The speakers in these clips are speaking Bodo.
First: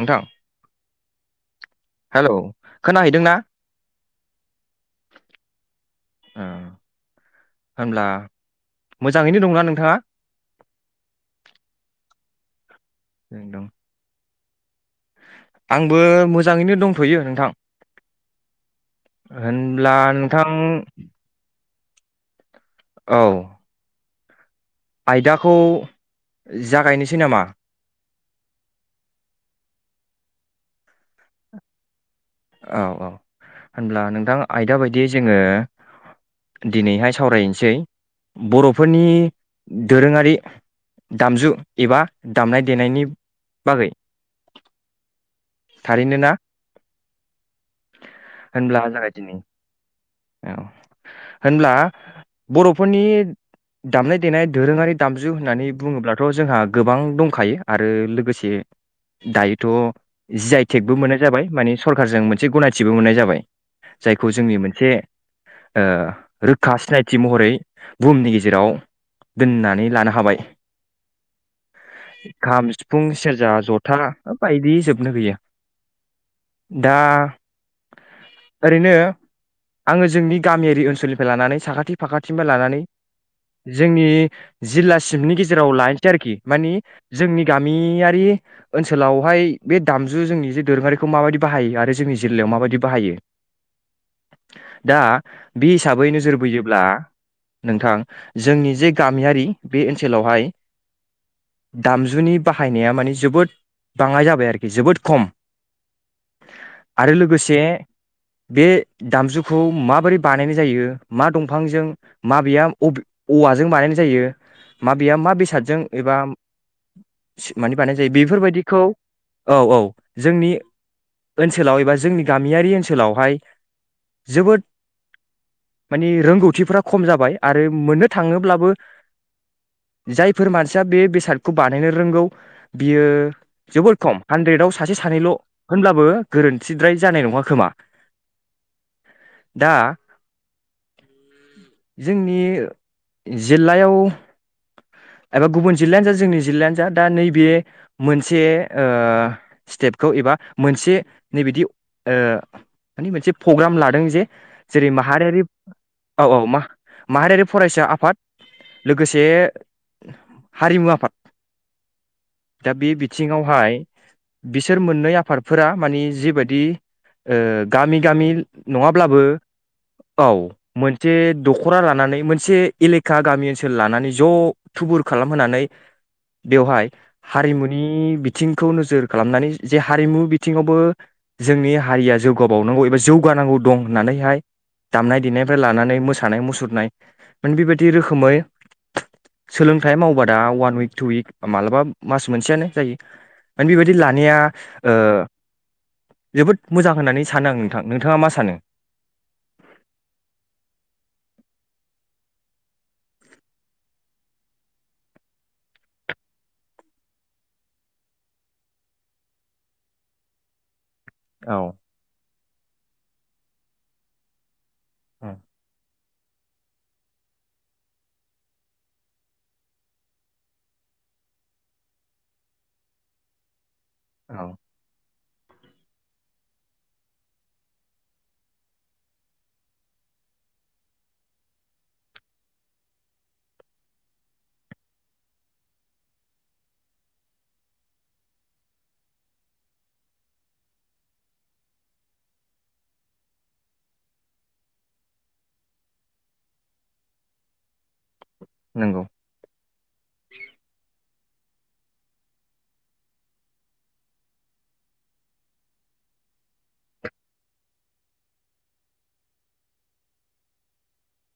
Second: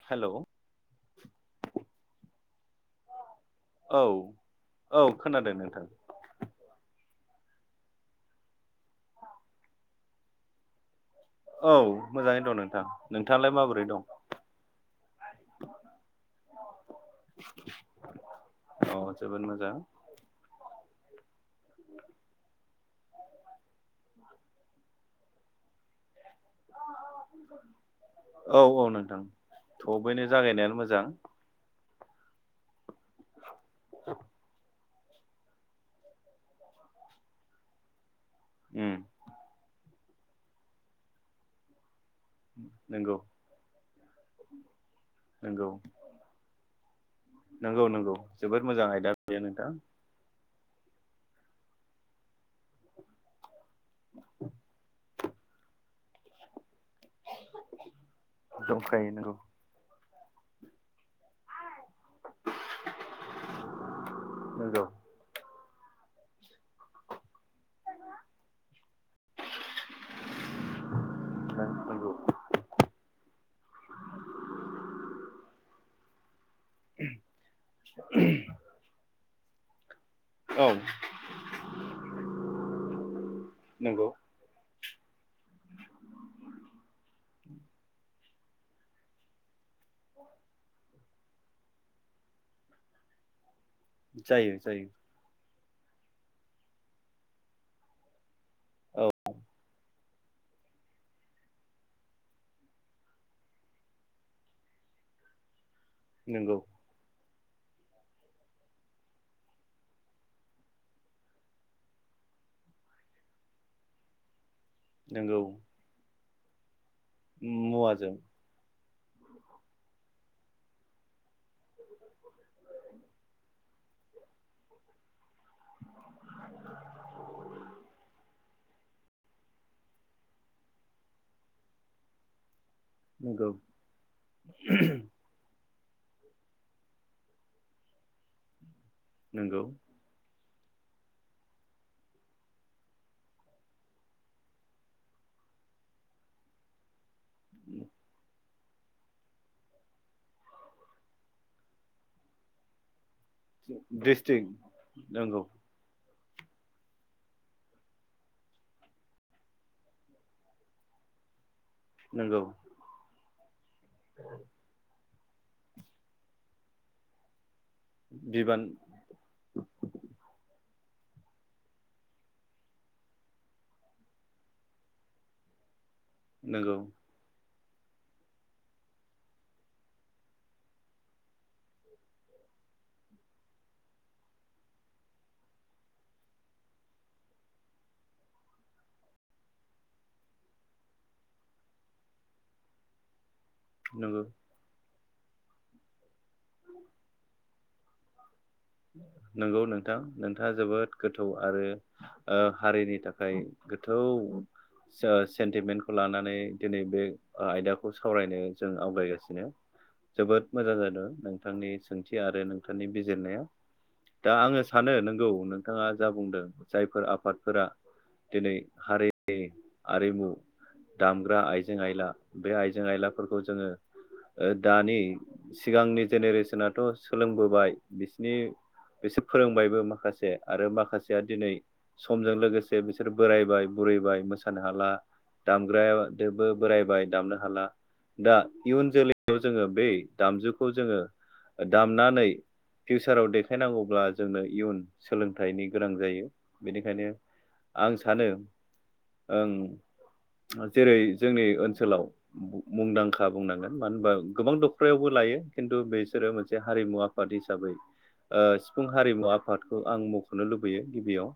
नोंथां हेलौ हेलौ। खोनाहैदों ना? औ औ खोनादों नोंथां। ओ होनब्ला मोजाङैनो दंना नोंथांङा? औ मोजाङैनो दं नोंथां। नोंथांङालाय माबोरै दं? आंबो मोजाङैनो दंथयो नोंथां अ जोबोद मोजां होनब्ला नोंथां [inaudible] औ। आयदाखौ जागायनोसै नामा। औ औ नोंथां थबैनो जागायनायानो मोजां। औ औ। होनब्ला नोंथां आयदा बायदि दि जोंङो दिनैहाय सावरायनोसै उम बर'फोरनि दोरोंङारि दामजु एबा दामनाय देनायनि नंगौ बागै नंगौ। थारैनो ना नंगौ नंगौ जोबोद होनब्ला मोजां आयदा जागायदिनि बेयो नोंथां। औ होनब्ला बर'फोरनि दामनाय देनाय दोरोङारि दामजु होननानै बुङोब्लाथ जोंहा गोबां दंखायो आरो लोगोसे दंखायो नंगौ दायोथ जि आइ टेकबो मोननाय जाबाय माने सरखारारजों मोनसे गनायथिबो मोननाय जाबाय जायखौ जोंनि नंगौ मोनसे ओ रोखा सिनायथि महरै बुहुमनि गेजेराव दोननानै लानो हाबाय नंगौ खाम सिफुं सेरजा जथा ओ बायदि जोबनो गैया दा ओरैनो आंङो जोंनि औ गामियारि ओनसोलनिफ्राय लानानै साखाथि फाखाथिनिफ्राय लानानै जोंनि नंगौ जिल्ला सिमनि गेजेराव लानोसै आरोखि मानि जोंनि गामियारि ओनसोलावहाय बे दामजु जोंनि जे दोरोङारिखौ माबायदि बाहायो आरो जोंनि जिल्लायाव माबायदि बाहायो जायो जायो दा बे हिसाबै नोजोर बोयोब्ला नोंथां जोंनि जे औ गामियारि बे ओ ओनसोलावहाय दामजुनि बाहायनाया मानि जोबोद बाङाय जाबाय आरोखि जोबोद खम नंगौ आरो लोगोसे बे दामजु खौ माबोरै बानायनाय जायो मा दंफांजों माबैया औवाजों बानायनाय जायो माबेया मा नंगौ बेसादजों एबा माने बानाय जायो मुवाजों बेफोरबायदिखौ औ औ जोंनि ओनसोलाव एबा जोंनि गामियारि ओनसोलावहाय जोबोद माने रोंगौथिफ्रा खम जाबाय आरो मोननो थाङोब्लाबो जायफोर मानसिया बे बेसादखौ बानायनो रोंगौ बियो नंगौ जोबोर खम हानद्रेदाव सासे सानैल' होनब्लाबो गोरोन्थिद्राय जानाय नङा खोमा। नोंगौ दा जोंनि जिल्लायाव एबा गुबुन जिल्लानो जा जोंनि जिल्लायानो जा दा नै बे मोनसे ओ स्टेदखौ एबा मोनसे नै बिदि ओ मानि मोनसे प्रग्राम लादों जे डिस्ट्रिक्ट जेरै नंगौ माहारियारि औ औ मा-माहारियारि फरायसा आफाद लोगोसे हारिमु आफाद नंगौ थिङावहाय बिसोर मोननै आफ आफादफोरा मानि जिबायदि ओ गामि गामि बिबान नङाब्लाबो औ मोनसे दख'रा लानानै मोनसे एलेखा गामि ओनसोल लानानै ज' थुबुर खालामहोनानै नंगौ बेवहाय हारिमुनि नि बिथिंखौ नोजोर खालामनानै जे हारिमु बिथिङावबो जोंनि हारिया जौगाबावनांगौ एबा जौगानांगौ दं होननानैहाय दामनाय देनायनिफ्राय लानानै मोसानाय मुसुरनाय मान बेबायदि रोखोमै सोलोंथाइ मावबा दा अवान उइक टु उविक मालाबा मास मोनसेयानो जायो। मान बेबायदि नंगौ लानाया ओ जोबोद मोजां होननानै सानो आं नोंथां नोंथाङा मा सानो? नंगौ नोंथां नोंथाङा जोबोद गोथौ आरो ओ हारिनि थाखाय गोथौ से सेन्टिमेन्टखौ लानानै दिनै बे ओ आयदाखौ सावरायनो जों आवगायगासिनो जोबोद मोजां जादों। औ नोंथांनि सोंथि आरो नों थांनि बिजिरनायाव दा आङो सानो नोंगौ नोंथाङा जा बुंदों जायफोर आफादफोरा दिनै हारिनि आरिमु दामग्रा आइजें आइला बे आइजें आइलाफोरखौ जोङो। औ ओ दानि सिगांनि जेनेरेसनाथ' सोलोंबोबाय बि नि बिसोर फोरोंबायबो माखासे आरो माखासेया दिनै समजों लोगोसे बिसोर बोरायबाय बुरैबाय मोसानो हाला दामग्रादोबो बोरायबाय दामनो हाला दा इयुन जोलैयाव जोङो बे दामजुखौ जोङो दामनानै। फिउसाराव देखायनांगौब्ला जोंनो इयुन सोलोंथाइनि गोनां जायो बेनिखायनो आं सानो नंगौ ओं जेरै- जोंनि ओनसोलाव मुंदांखा बुंनांगोन मानो होनबा गोबां दखरायावबो लायो खिन्थु बिसोरो मोनसे हारिमु आफाद हिसाबै हिसाबै ओ सिफुं हारिमु आफादखौ आं मख'नो लुबैयो गिबियाव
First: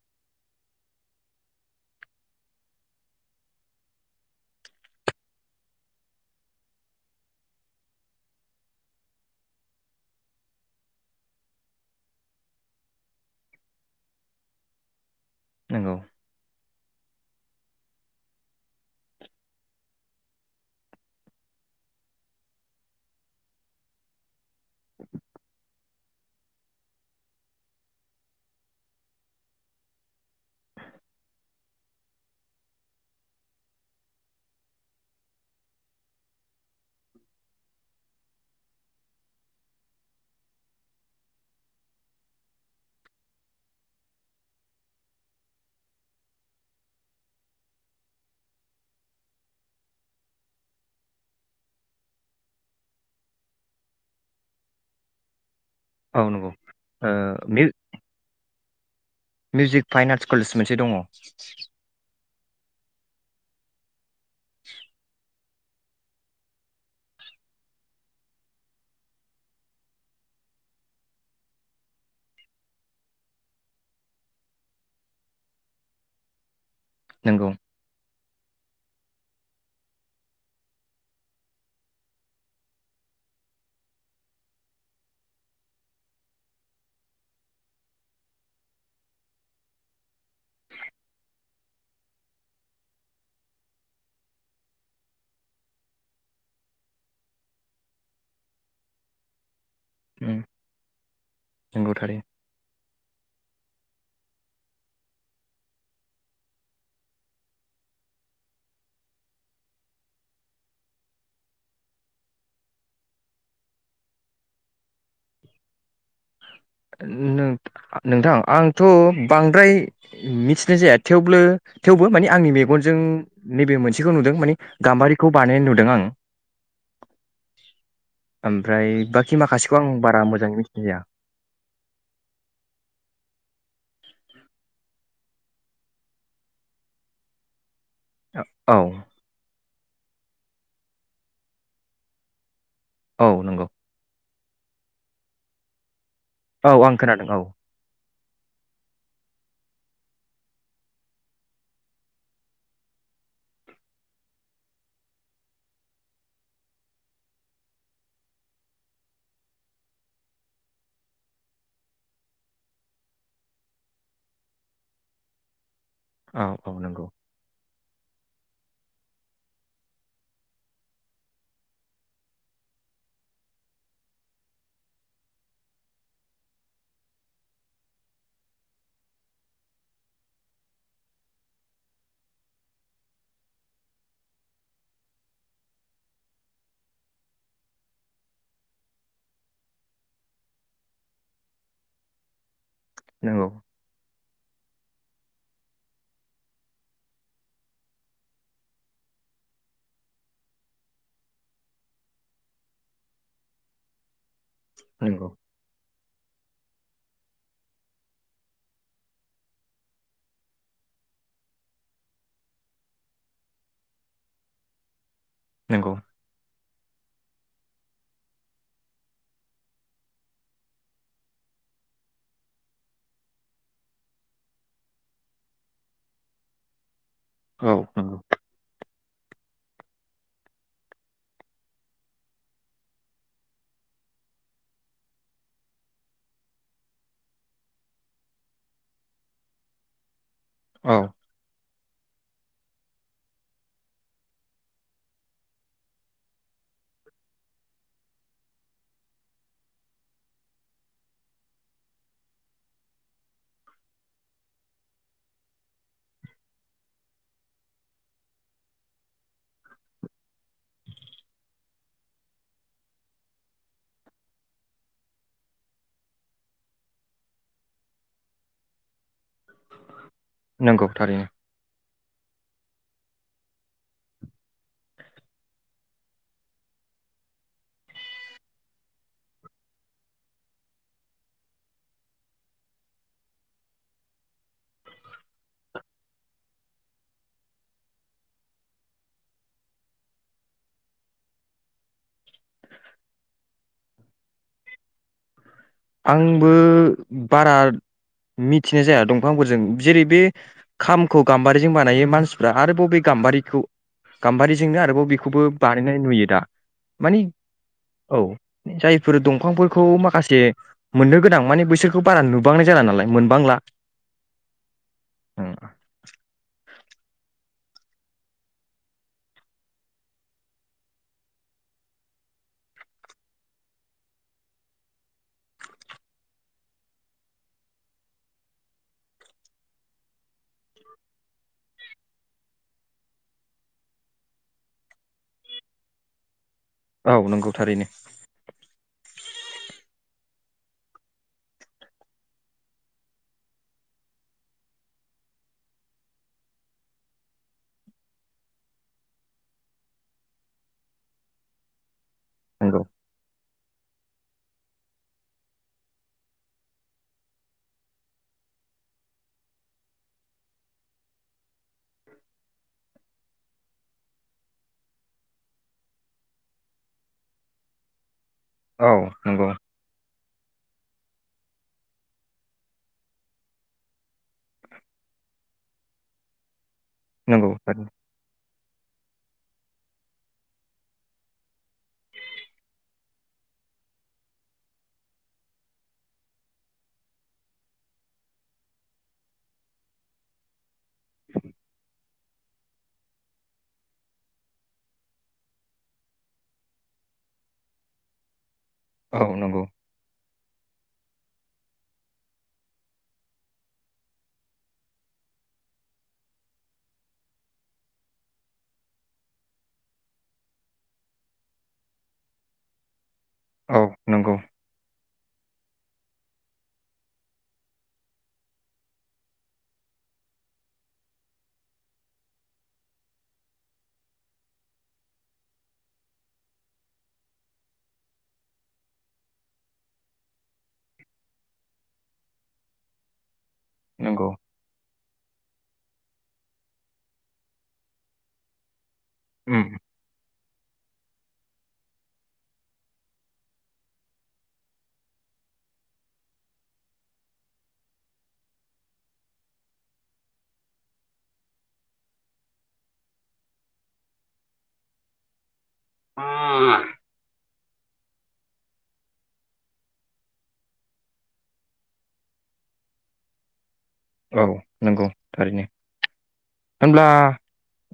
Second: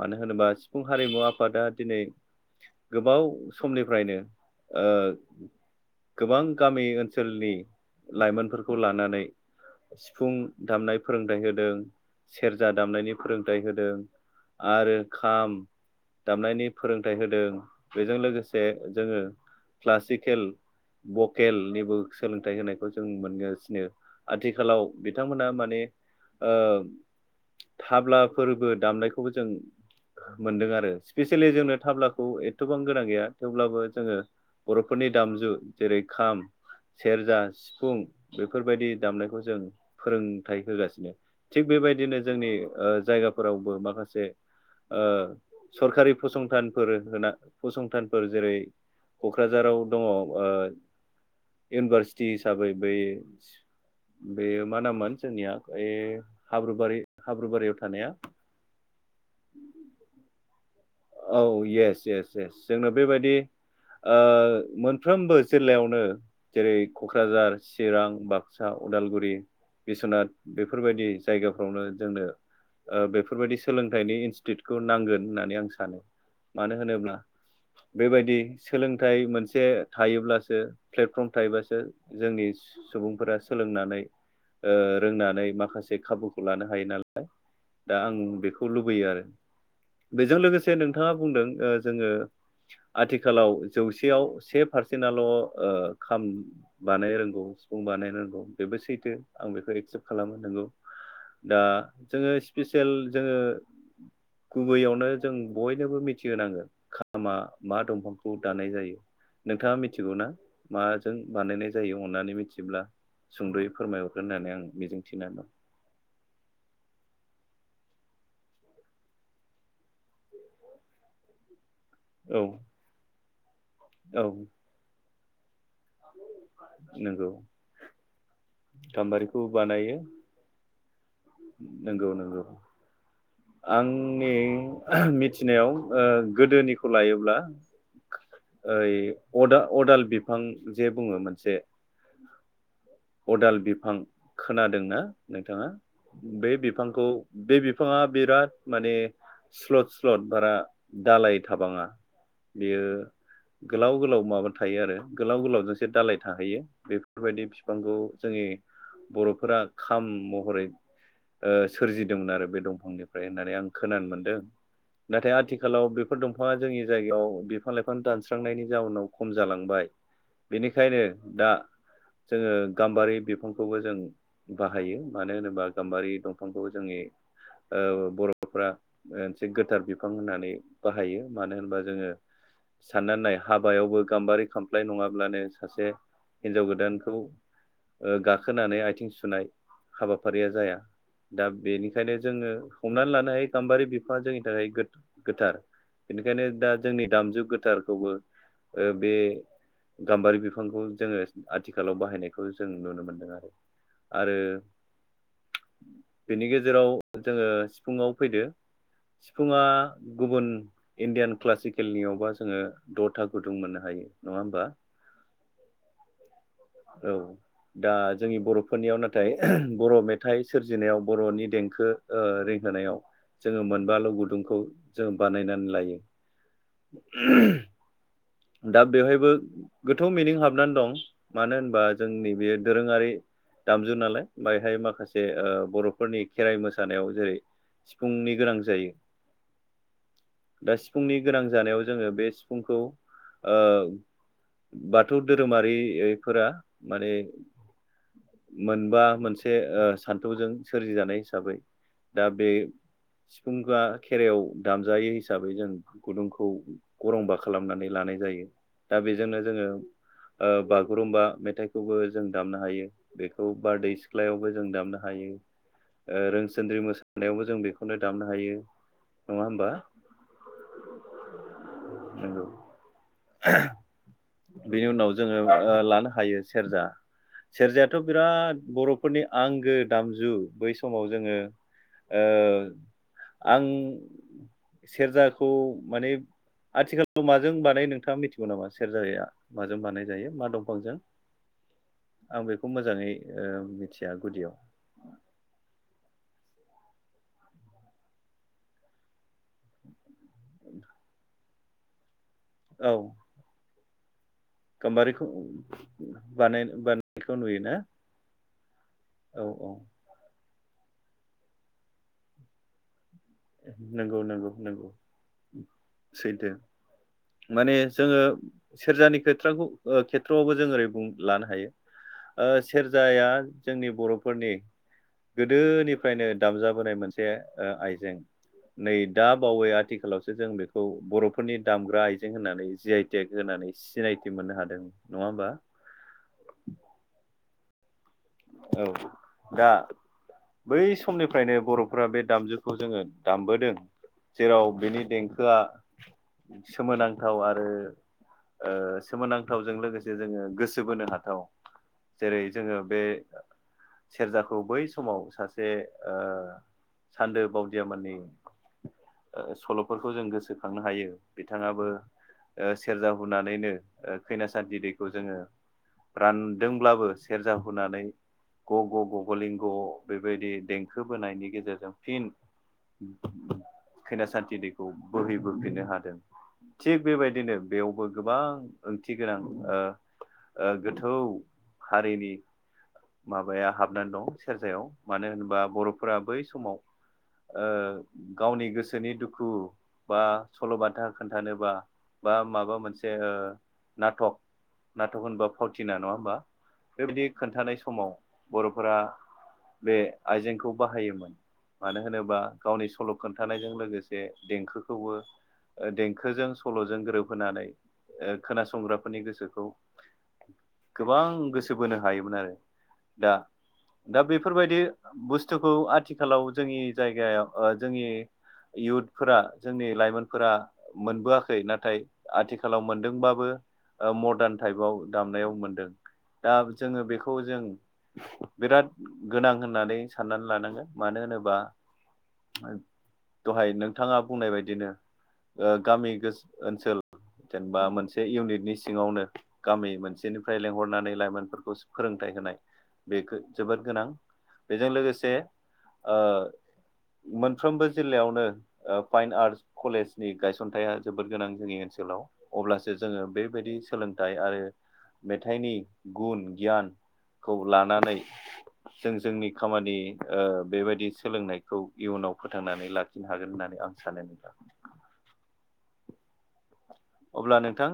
मानो होनोबा सिफुं हारिमु आफादा दिनै गोबाव समनिफ्रायनो ओ गोबां गामि ओनसोलनि लाइमोनफोरखौ लानानै सिफुं दामनाय फोरोंथाइ होदों सेरजा दामनायनि फोरोंथाइ होदों आरो खाम नंगौ दामनायनि फोरों सोलोंथाइ होदों बेजों लोगोसे जोङो क्लासिकेल भकेलनिबो सोलोंथाइ होनायखौ जों मोनगासिनो आथिखालाव बिथांमोनहा माने ओ थाब्लाफोरबो दामनायखौबो जों मोनदों आरो स्पेसियेलि जोंनो थाब्लाखौ एथ'बां गोनां गैया थेवब्लाबो जोङो बर'फोरनि दामजु जेरै खाम सेरजा सिफुं बेफोरबायदि दामनायखौ जों फोरोंथाइ होगासिनो थिग बेबायदिनो जोंनि ओ जायगाफोरावबो माखासे ओ सरखारि फसंथानफोर होना फसंथानफोर जेरै क'क्राझाराव दङ ओ इउनिभारसिटि हिसाबै बै बे मा नाममोन जोंनिया ए औ नंगौ हाब्रुबारि ओ हाब्रुबारियाव थानाया मिउजिक फाइन आर्टस कलेज मोनसे दङ औ येस येस जोंनो बेबायदि ओ मोनफ्रोमबो जिल्लायावनो जेरै क'क्राझार चिरां बाक्सा उदालगुरि बिस्वनाथ बेफोरबायदि जायगाफ्रावनो जोंनो ओ बेफोरबायदि सोलोंथाइनि इनस्टिटिउटखौ नांगोन होननानै आं सानो सानो मानो होनोब्ला नंगौ बेबायदि सोलोंथाइ मोनसे थायोब्लासो प्लेटफर्म थायोब्लासो जोंनि सुबुंफोरा सोलोंनानै ओ रोंनानै माखासे खाबुखौ लानो हायो नालाय दा आं बेखौ लुबैयो आरो बेजों लोगोसे से नोंथाङा बुंदों ओ जोङो आथिखालाव जौसेयाव से पारसेन्टल' ओ खाम बानाय रोंगौ सिफुं बानाय रोंगौ बेबो सैथो आं बेखौ एक्सेप्ट खालामो नंगौ दा नंगौ थारै जोङो स्पिसियेल जोङो गुबैयावनो जों बयनोबो मिथिहोनांगोन खामा मा दंफांखौ दानाय जायो नोंथाङा मिथिगौना माजों बानायनाय जायो अन्नानै मिथिब्ला सुंद'यै फोरमायहरगोन होननानै आं मिजिंथिना दं। नों नोंथां आंथ' बांद्राय मिथिनाय जाया थेवब्लो थेवबो माने आंनि औ मेगनजों नैबे मोनसेखौ नुदों माने औ गाम्बारि बानाय नुदों दों आं नंगौ ओमफ्राय गाम्बारिखौ बाखि माखासेखौ आं बानायो बारा मोजाङै मिथिनाय जाया। नंगौ नंगौ आंनि मिथिनायाव ओ गोदोनिखौ लायोब्ला औ ओइ अदा अदाल बिफां जे बुङो मोनसे औ अदाल नंगौ बिफां खोनादोंना नोंथाङा? बे औ आं बिफांखौ खोनादों औ बे बिफाङा बिराद माने स्लद स्लद बारा दालाय थाबाङा। बेयो गोलाव गोलाव माबा थायो आरो गोलाव गोलावजोंसो दालाय थाहैयो बेफोरबायदि बिफांखौ जोंनि बर'फोरा खाम महरै सोरजिदोंमोन ओ आरो बे दंफांजों। ओमफ्राय होननानै आं खोनानो मोनदों नाथाय आथि खालाव बेफोर औ दंफाङा औ जोंनि नंगौ जायगायाव बिफां लाइफां दानस्रांनायनि जाउनाव खम जालांबाय। बेनिखायनो दा जोङो गाम्बारि बिफांखौबो जों बाहायो। मानो होनोबा गाम्बारि दंफांखौ जोंनि ओ बर'फ्रा मोनसे गोथार बिफां होननानै बाहायो। मानो होनबा जोङो साननानै नाय हाबायावबो गाम्बारि खामफ्लाय नङाब्लानो सासे हिनजाव गोदानखौ ओ गाखोनानै आथिं सुनाय हाबाफारिया जाया। दा बेनिखायनो जोङो हमनानै लानो हायो नंगौ गाम्बारि बिफाङा जोंनि थाखाय गो-गोथार। बेनिखायनो दा जोंनि दामजु गोथारखौबो ओ बे गाम्बारि बिफांखौ जोङो आथिखालाव बाहायनायखौ जों नुनो मोनदों आरो। आरो नंगौ बेनि गेजेराव जोङो सिफुङाव फैदो। सिफुङा गुबुन इणडियान क्लासिकेलनियावबा जोङो द'था गुदुं मोननो हायो नङा होमबा नंगौ औ दा जोंनि बर'फोरनियाव नाथाय बर' मेथाइ सोरजिनायाव बर'नि देंखो ओ रिंहोनायाव जोङो मोनबाल' गुदुंखौ जोङो बानायनानै लायो। औ नंगौ दा बेवहाय बो गोथौ मिनिं हाबनानै दं। मानो होनबा जोंनि बे दोरोङारि दामजु नालाय बायहाय माखासे बर'फोरनि खेराइ मोसानायाव जेरै सिफुंनि गोनां जायो दा औ सिफुंनि गोनां जानायाव जोङो बे सिफुंखौ ओ बाथौ धोरोमारि फोरा माने मोनबा मोनसे ओ सान्थौजों सोरजिजानाय हिसाबै दा बे सिफुंआ खेराइयाव दामजायो हिसाबै जों गुदुंखौ गरंबा खालामनानै लानाय जायो। दा बेजोंनो जोङो ओ बा गुरुम्बा मेथाइखौबो जों दामनो हायो। बेखौ बारदै सिख्लायावबो जों दामनो हायो। रोनसोनद्रि मोसानायावबो जों बेखौनो दामनो हायो। नङा होमबा नंगौ थारैनो नोंगौ [inaudible] बेनि उनाव जोङो ओ लानो हायो सेरजा। सेरजायाथ' बिराद बर'फोरनि आंगो दामजु। बै समाव जोङो ओ आं सेरजाखौ माने आथिखालाव माजों बानायो नोंथाङा मिथिगौ नामा? सेरजाया माजों बानाय जायो मा दंफांजों आं बेखौ मोजाङै ओ मिथिया गुदियाव। आंबो बारा मिथिनाय जाया दंफांफोरजों जेरै बे खामखौ गाम्बारिजों बानायो मानसि फ्रा आरोबाव औ बे गाम्बारिखौ गाम्बारिजोंनो आरोबाव गाम्बारिखौ बेखौबो बानायनाय नुयो दा। बानाय मानि बानायनायखौ नुयोना औ जायफोर औ औ दंफांफोरखौ माखासे मोननो गोनां मान बैसोरखौ बारा नुबांनाय जानला नालाय मोन नोंगौ नोंगौ नोंगौ उम, सैथो। माने जोङो सेरजानि खोथ्राखौ खेथ्र'आवबो जों ओरै बुं लानो हायो सेरजाया जोंनि बर'फोरनि गोदोनिफ्रायनो दामजाबोनाय मोनसे आइजें। नै दा बावै आथिखालावसो जों बेखौ बर'फोरनि दामग्रा आइजें होननानै जि आइ टेक होननानै सिनायथि मोननो हादों। नङा होमबा? औ नंगौ थारैनो। औ, दा बै समनिफ्रायनो बर'फ्रा बे दामजुखौ जोङो दामबोदों। जेराव बेनि देंखोआ सोमोनांथाव आरो ओ सोमोनांथावजों लोगोसे जोङो गोसो बोनो हाथाव। जेरै जोङो नंगौ बे सेरजाखौ बै समाव सासे ओ सान्दो बावदियामोननि ओ सल'फोरखौ जों गोसोखांनो हायो। बिथाङाबो ग' औ ग' नंगौ गगलिंग' बे बेबायदि देंखो बोनायनि गेजेरजों फिन खैनासान्थि दैखौ बोहैबोफिननो हादों। थिग नंगौ बेबायदिनो थारैनो बेयावबो गोबां ओंथि गोनां ओ ओ गोथौ हारिनि माबाया हाबनानै दं सेरजायाव मानो होनोबा बर'फोरा बै समाव गावनि गोसोनि दुखु बा सल'बा था खोन्थानोबा बा माबा मोनसे ओ नाथक नाथक होनबा फावथिना नङा होमबा बेबायाददि खोन्थानाय सम समाव बर'फोरा औ नंगौ बे आइजेंखौ बाहायोमोन। मानो होनोबा गावनि सल' खोन्थानायजों लोगोसे देंखोखौबो देंखोजों सल'जों गोरोबहोनानै खोनासंग्राफोरनि गोसोखौ गोबां गोसो बोनो हायोमोन आरो। दा औ दा नंगौ बेफोरबायदि बुस्थु स्थुखौ आथिखालाव ओ जोंनि जायगायाव जोंनि इयुथफोरा जोंनि लाइमोनफोरा मोनबोआखै नाथाय आथिखालाव मोनदोंबबो मदार्न टाइपाव दामनायाव मोनदों। दा जोङो बेखौ खौ जों बिराद गोनां होननानै साननानै लानांगोन मानो होनोबा दहाय नोंथाङा नंगौ बुंनाय बायदिनो ओ गामि गोस ओनसोल जेनेबा मोनसे इउनिटनि सि ङावनो उम गामि मोनसेनि फ्राय लेंहरनानै लाइमोनफोरखौ फोरोंथाइ होनाय। बेखो जोबोर गोनां। बेजों लोगोसे ओ मोनफ्रोमबो जिल्लायावनो ओ फाइन आर्टस कलेजनि गायसनथाइया जोबोर गोनां जोंनि ओनसोलाव अब्लासो जोङो बेबायदि सोलोंथाइ आरो मेथाइनि औ गुन गियान खौ लानानै जों जोंनि खामानि ओ बेबायदि सोलोंनाय औ नंगौ थारैनो। होनब्ला अब्ला नोंथां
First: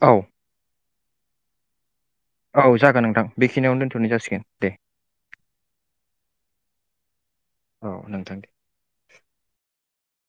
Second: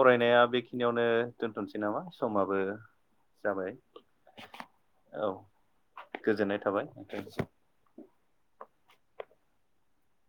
औ बेखि बियावनो दोन्थ'नोसै नामा? समाबो औ जागोन नोंथां जाबाय बेखिनियावनो दोनथ'नाय जासिगोन दे औ गोजोननाय थाबाय नोंथां औ नोंथां दे।